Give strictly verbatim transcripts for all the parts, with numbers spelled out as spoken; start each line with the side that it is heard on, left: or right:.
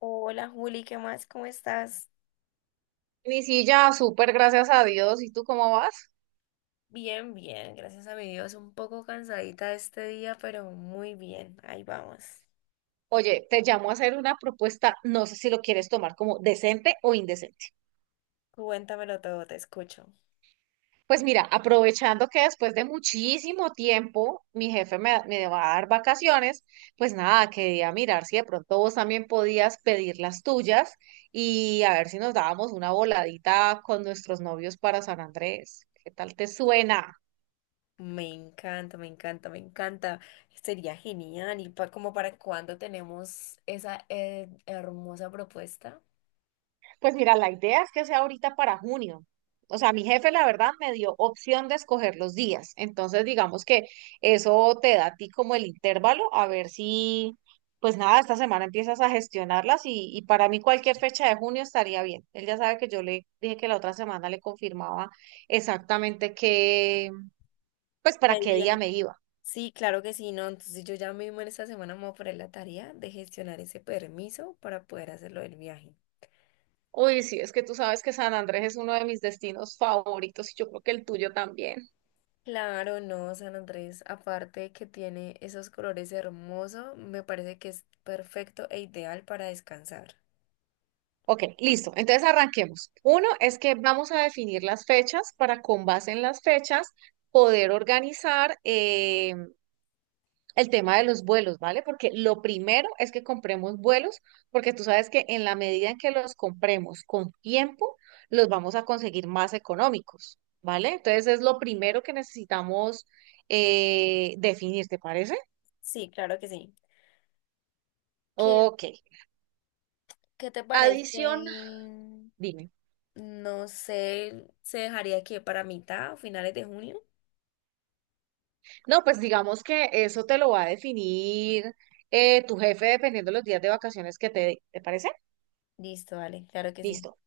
left: Hola Juli, ¿qué más? ¿Cómo estás?
right: Ni si ya, súper, gracias a Dios. ¿Y tú cómo vas?
left: Bien, bien, gracias a mi Dios. Un poco cansadita este día, pero muy bien. Ahí vamos.
right: Oye, te llamo a hacer una propuesta, no sé si lo quieres tomar como decente o indecente.
left: Cuéntamelo todo, te escucho.
right: Pues mira, aprovechando que después de muchísimo tiempo mi jefe me, me va a dar vacaciones, pues nada, quería mirar si de pronto vos también podías pedir las tuyas y a ver si nos dábamos una voladita con nuestros novios para San Andrés. ¿Qué tal te suena?
left: Me encanta, me encanta, me encanta. Sería genial. ¿Y pa- como para cuándo tenemos esa eh, hermosa propuesta?
right: Pues mira, la idea es que sea ahorita para junio. O sea, mi jefe, la verdad, me dio opción de escoger los días. Entonces, digamos que eso te da a ti como el intervalo, a ver si, pues nada, esta semana empiezas a gestionarlas y, y para mí cualquier fecha de junio estaría bien. Él ya sabe que yo le dije que la otra semana le confirmaba exactamente qué, pues para
left: ¿Qué
right: qué día
left: día?
right: me iba.
left: Sí, claro que sí, ¿no? Entonces yo ya mismo en esta semana me voy a poner la tarea de gestionar ese permiso para poder hacerlo del viaje.
right: Uy, sí, es que tú sabes que San Andrés es uno de mis destinos favoritos y yo creo que el tuyo también.
left: Claro, no, San Andrés, aparte de que tiene esos colores hermosos, me parece que es perfecto e ideal para descansar.
right: Ok, listo. Entonces arranquemos. Uno es que vamos a definir las fechas para con base en las fechas poder organizar eh, el tema de los vuelos, ¿vale? Porque lo primero es que compremos vuelos, porque tú sabes que en la medida en que los compremos con tiempo, los vamos a conseguir más económicos, ¿vale? Entonces es lo primero que necesitamos eh, definir, ¿te parece?
left: Sí, claro que sí. ¿Qué,
right: Ok.
left: qué te
right: Adición,
left: parece?
right: dime.
left: No sé, ¿se dejaría aquí para mitad o finales de junio?
right: No, pues digamos que eso te lo va a definir eh, tu jefe dependiendo de los días de vacaciones que te dé. ¿Te parece?
left: Listo, dale, claro que sí.
right: Listo.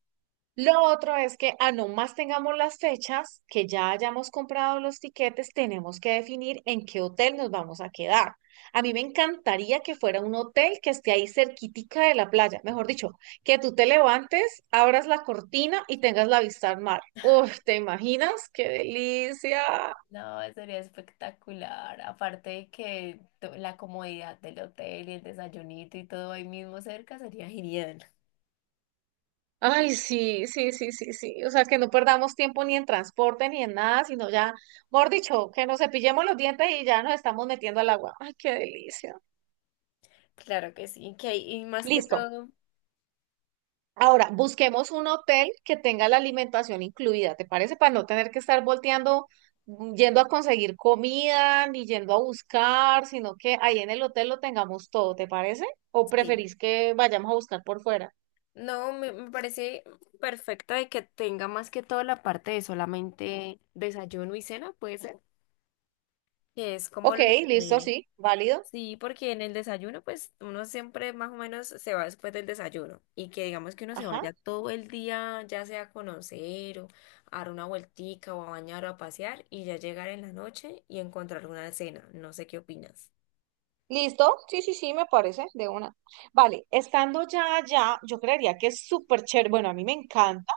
right: Lo otro es que a no más tengamos las fechas, que ya hayamos comprado los tiquetes, tenemos que definir en qué hotel nos vamos a quedar. A mí me encantaría que fuera un hotel que esté ahí cerquitica de la playa. Mejor dicho, que tú te levantes, abras la cortina y tengas la vista al mar. Uf, ¿te imaginas? ¡Qué delicia!
left: No, sería espectacular. Aparte de que to- la comodidad del hotel y el desayunito y todo ahí mismo cerca sería genial.
right: Ay, sí, sí, sí, sí, sí. O sea, que no perdamos tiempo ni en transporte ni en nada, sino ya, mejor dicho, que nos cepillemos los dientes y ya nos estamos metiendo al agua. Ay, qué delicia.
left: Claro que sí, que y más que
right: Listo.
left: todo,
right: Ahora, busquemos un hotel que tenga la alimentación incluida, ¿te parece? Para no tener que estar volteando, mm, yendo a conseguir comida, ni yendo a buscar, sino que ahí en el hotel lo tengamos todo, ¿te parece? ¿O
left: sí.
right: preferís que vayamos a buscar por fuera?
left: No, me, me parece perfecta de que tenga más que todo la parte de solamente desayuno y cena, puede ser, que es como
right: Ok,
left: lo
right: listo,
left: que...
right: sí, válido.
left: Sí, porque en el desayuno, pues uno siempre más o menos se va después del desayuno y que digamos que uno se
right: Ajá.
left: vaya todo el día, ya sea a conocer o a dar una vueltica o a bañar o a pasear y ya llegar en la noche y encontrar una cena. No sé qué opinas.
right: ¿Listo? Sí, sí, sí, me parece, de una. Vale, estando ya allá, yo creería que es súper chévere, bueno, a mí me encanta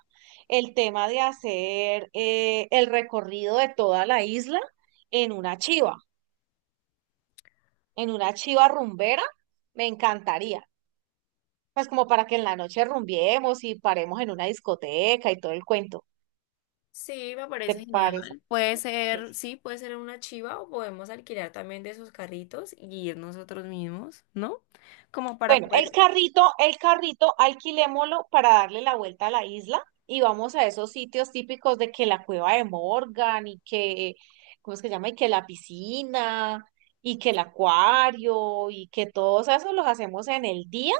right: el tema de hacer eh, el recorrido de toda la isla en una chiva, en una chiva rumbera, me encantaría. Pues como para que en la noche rumbiemos y paremos en una discoteca y todo el cuento.
left: Sí, me parece
right: ¿Te
left: genial.
right: parece?
left: Puede ser, sí, puede ser una chiva o podemos alquilar también de esos carritos y ir nosotros mismos, ¿no? Como para
right: Bueno, el
left: poder...
right: carrito, el carrito, alquilémoslo para darle la vuelta a la isla y vamos a esos sitios típicos de que la cueva de Morgan y que, ¿cómo es que se llama? Y que la piscina y que el acuario y que todos esos los hacemos en el día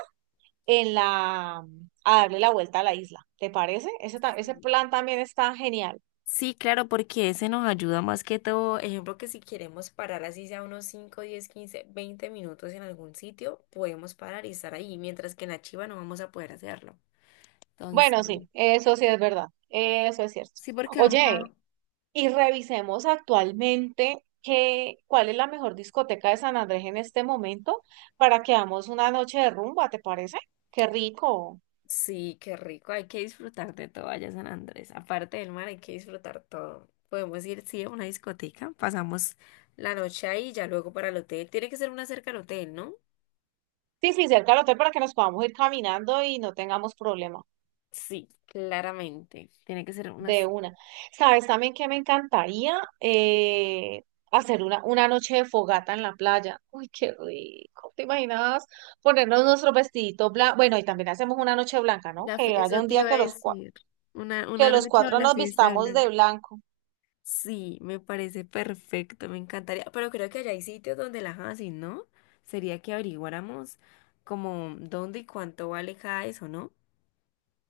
right: en la, a darle la vuelta a la isla. ¿Te parece? Ese, ta- ese plan también está genial.
left: Sí, claro, porque ese nos ayuda más que todo. Ejemplo, que si queremos parar así sea unos cinco, diez, quince, veinte minutos en algún sitio, podemos parar y estar ahí, mientras que en la chiva no vamos a poder hacerlo. Entonces,
right: Bueno, sí, eso sí es verdad. Eso es cierto.
left: sí, porque vamos a...
right: Oye, y revisemos actualmente qué, cuál es la mejor discoteca de San Andrés en este momento para que hagamos una noche de rumba, ¿te parece? Qué rico.
left: Sí, qué rico. Hay que disfrutar de todo allá en San Andrés. Aparte del mar, hay que disfrutar todo. Podemos ir, sí, a una discoteca. Pasamos la noche ahí y ya luego para el hotel. Tiene que ser una cerca al hotel, ¿no?
right: Sí, sí, cerca del hotel para que nos podamos ir caminando y no tengamos problema
left: Sí, claramente. Tiene que ser unas...
right: de una. ¿Sabes también que me encantaría Eh, hacer una, una noche de fogata en la playa? Uy, qué rico. ¿Te imaginas ponernos nuestro vestidito blanco? Bueno, y también hacemos una noche blanca, ¿no?
left: La fie-
right: Que haya
left: Eso
right: un
left: te
right: día
left: iba a
right: que los, cua-
left: decir. Una,
right: que
left: una
right: los
left: noche o
right: cuatro
left: la
right: nos
left: fiesta de
right: vistamos
left: Blanca.
right: de blanco.
left: Sí, me parece perfecto. Me encantaría. Pero creo que allá hay sitios donde las hacen, ¿no? Sería que averiguáramos como dónde y cuánto vale cada eso, ¿no?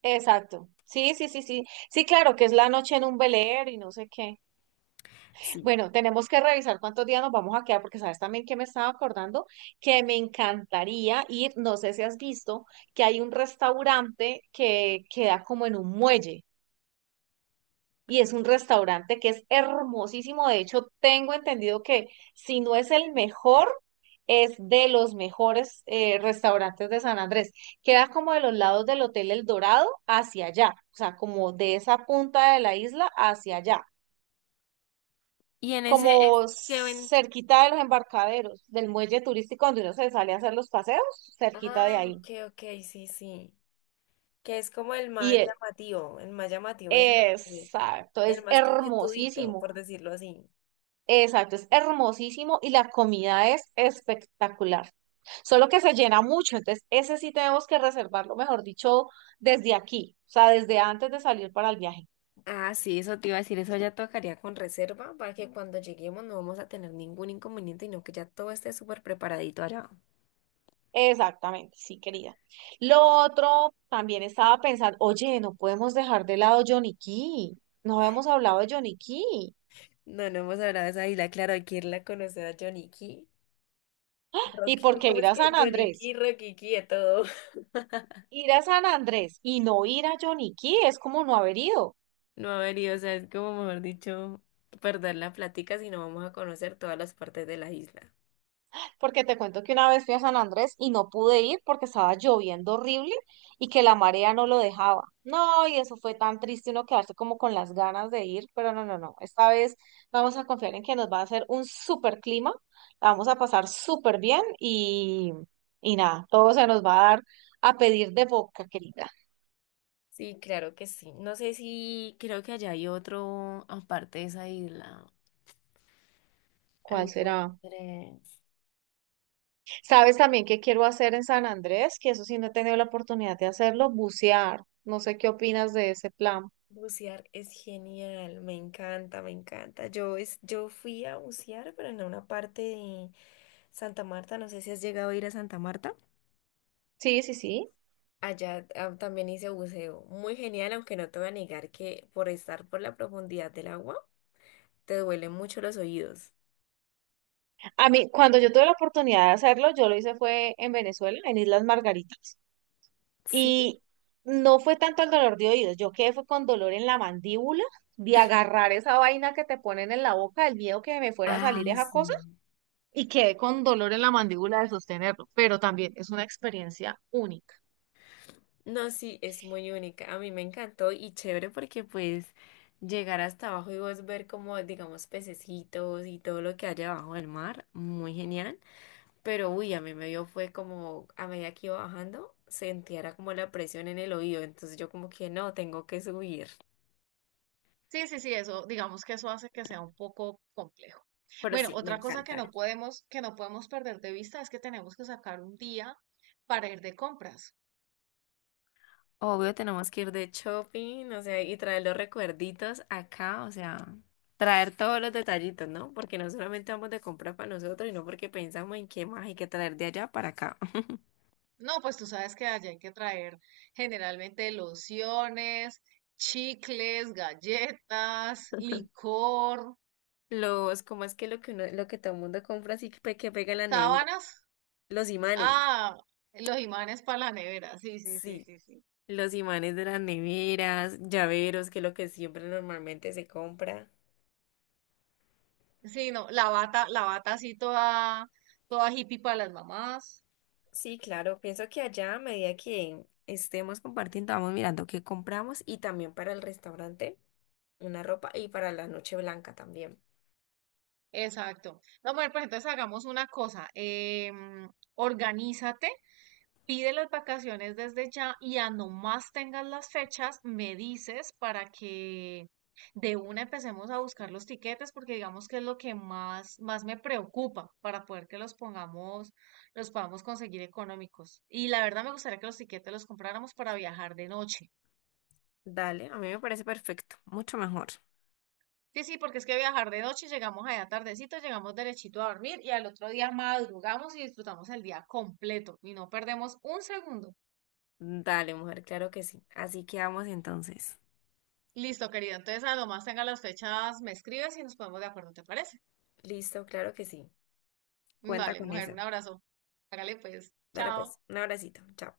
right: Exacto. Sí, sí, sí, sí. Sí, claro, que es la noche en un velero y no sé qué. Bueno, tenemos que revisar cuántos días nos vamos a quedar, porque sabes también que me estaba acordando que me encantaría ir, no sé si has visto, que hay un restaurante que queda como en un muelle y es un restaurante que es hermosísimo. De hecho, tengo entendido que si no es el mejor, es de los mejores eh, restaurantes de San Andrés. Queda como de los lados del Hotel El Dorado hacia allá, o sea, como de esa punta de la isla hacia allá,
left: Y en ese es
right: como
left: que ven.
right: cerquita de los embarcaderos, del muelle turístico donde uno se sale a hacer los paseos, cerquita
left: Ah,
right: de ahí.
left: ok, ok, sí, sí. Que es como el
right: Y
left: más
right: e-
left: llamativo, el más llamativo es así,
right: exacto,
left: y el
right: es
left: más coquetudito,
right: hermosísimo.
left: por decirlo así.
right: Exacto, es hermosísimo y la comida es espectacular. Solo que se llena mucho, entonces ese sí tenemos que reservarlo, mejor dicho, desde aquí, o sea, desde antes de salir para el viaje.
left: Ah, sí, eso te iba a decir, eso ya tocaría con reserva para que cuando lleguemos no vamos a tener ningún inconveniente, no que ya todo esté súper preparadito allá.
right: Exactamente, sí, querida. Lo otro, también estaba pensando, oye, no podemos dejar de lado Johnny Cay. No habíamos hablado de Johnny Cay.
left: No, no hemos hablado de esa isla, claro, hay que irla a conocer a Johnny Key,
right: ¿Y por
left: Rocky,
right: qué
left: ¿cómo
right: ir
left: es
right: a
left: que?
right: San
left: Johnny
right: Andrés?
left: Key, Rocky Key, a todo.
right: Ir a San Andrés y no ir a Johnny Cay es como no haber ido.
left: No, a ver, y, o sea, es como mejor dicho, perder la plática si no vamos a conocer todas las partes de la isla.
right: Porque te cuento que una vez fui a San Andrés y no pude ir porque estaba lloviendo horrible y que la marea no lo dejaba. No, y eso fue tan triste uno quedarse como con las ganas de ir, pero no, no, no. Esta vez vamos a confiar en que nos va a hacer un súper clima, la vamos a pasar súper bien y, y nada, todo se nos va a dar a pedir de boca, querida.
left: Sí, claro que sí. No sé si creo que allá hay otro aparte de esa isla.
right: ¿Cuál será?
left: Entonces,
right: ¿Sabes también qué quiero hacer en San Andrés? Que eso sí no he tenido la oportunidad de hacerlo, bucear. No sé qué opinas de ese plan.
left: bucear es genial, me encanta, me encanta. Yo es, yo fui a bucear, pero en una parte de Santa Marta. No sé si has llegado a ir a Santa Marta.
right: Sí, sí, sí.
left: Allá ah, también hice buceo. Muy genial, aunque no te voy a negar que por estar por la profundidad del agua, te duelen mucho los oídos.
right: A mí, cuando yo tuve la oportunidad de hacerlo, yo lo hice fue en Venezuela, en Islas Margaritas,
left: Sí.
right: y no fue tanto el dolor de oídos, yo quedé fue con dolor en la mandíbula, de agarrar esa vaina que te ponen en la boca, el miedo que me fuera a
left: Ah,
right: salir esa
left: sí.
right: cosa, y quedé con dolor en la mandíbula de sostenerlo, pero también es una experiencia única.
left: No, sí, es muy única. A mí me encantó y chévere porque pues llegar hasta abajo y vos ver como, digamos, pececitos y todo lo que hay abajo del mar, muy genial. Pero uy, a mí me dio fue como a medida que iba bajando, sentía era como la presión en el oído, entonces yo como que no, tengo que subir.
right: Sí, sí, sí, eso, digamos que eso hace que sea un poco complejo.
left: Pero
right: Bueno,
left: sí, me
right: otra cosa que
left: encanta.
right: no podemos, que no podemos perder de vista es que tenemos que sacar un día para ir de compras.
left: Obvio, tenemos que ir de shopping, o sea, y traer los recuerditos acá, o sea, traer todos los detallitos, ¿no? Porque no solamente vamos de compra para nosotros, sino porque pensamos en qué más hay que traer de allá para acá.
right: No, pues tú sabes que allá hay que traer generalmente lociones, chicles, galletas, licor,
left: Los, ¿cómo es que lo que uno, lo que todo el mundo compra así que, pe- que pega en la nevera?
right: sábanas.
left: Los imanes.
right: Ah, los imanes para la nevera. Sí, sí, sí,
left: Sí,
right: sí, sí.
left: los imanes de las neveras, llaveros, que es lo que siempre normalmente se compra.
right: Sí, no, la bata, la bata así toda, toda hippie para las mamás.
left: Sí, claro, pienso que allá a medida que estemos compartiendo, vamos mirando qué compramos y también para el restaurante. Una ropa y para la noche blanca también.
right: Exacto. No, mujer, pues entonces hagamos una cosa. em, organízate Pide las vacaciones desde ya y a no más tengas las fechas, me dices para que de una empecemos a buscar los tiquetes, porque digamos que es lo que más, más me preocupa para poder que los pongamos, los podamos conseguir económicos. Y la verdad me gustaría que los tiquetes los compráramos para viajar de noche.
left: Dale, a mí me parece perfecto, mucho mejor.
right: Sí, sí, porque es que viajar de noche, llegamos allá tardecito, llegamos derechito a dormir y al otro día madrugamos y disfrutamos el día completo y no perdemos un segundo.
left: Dale, mujer, claro que sí. Así quedamos entonces.
right: Listo, querida. Entonces, a lo más tenga las fechas, me escribes y nos ponemos de acuerdo, ¿te parece?
left: Listo, claro que sí. Cuenta
right: Vale,
left: con
right: mujer,
left: eso.
right: un abrazo. Hágale pues.
left: Dale pues,
right: Chao.
left: un abracito. Chao.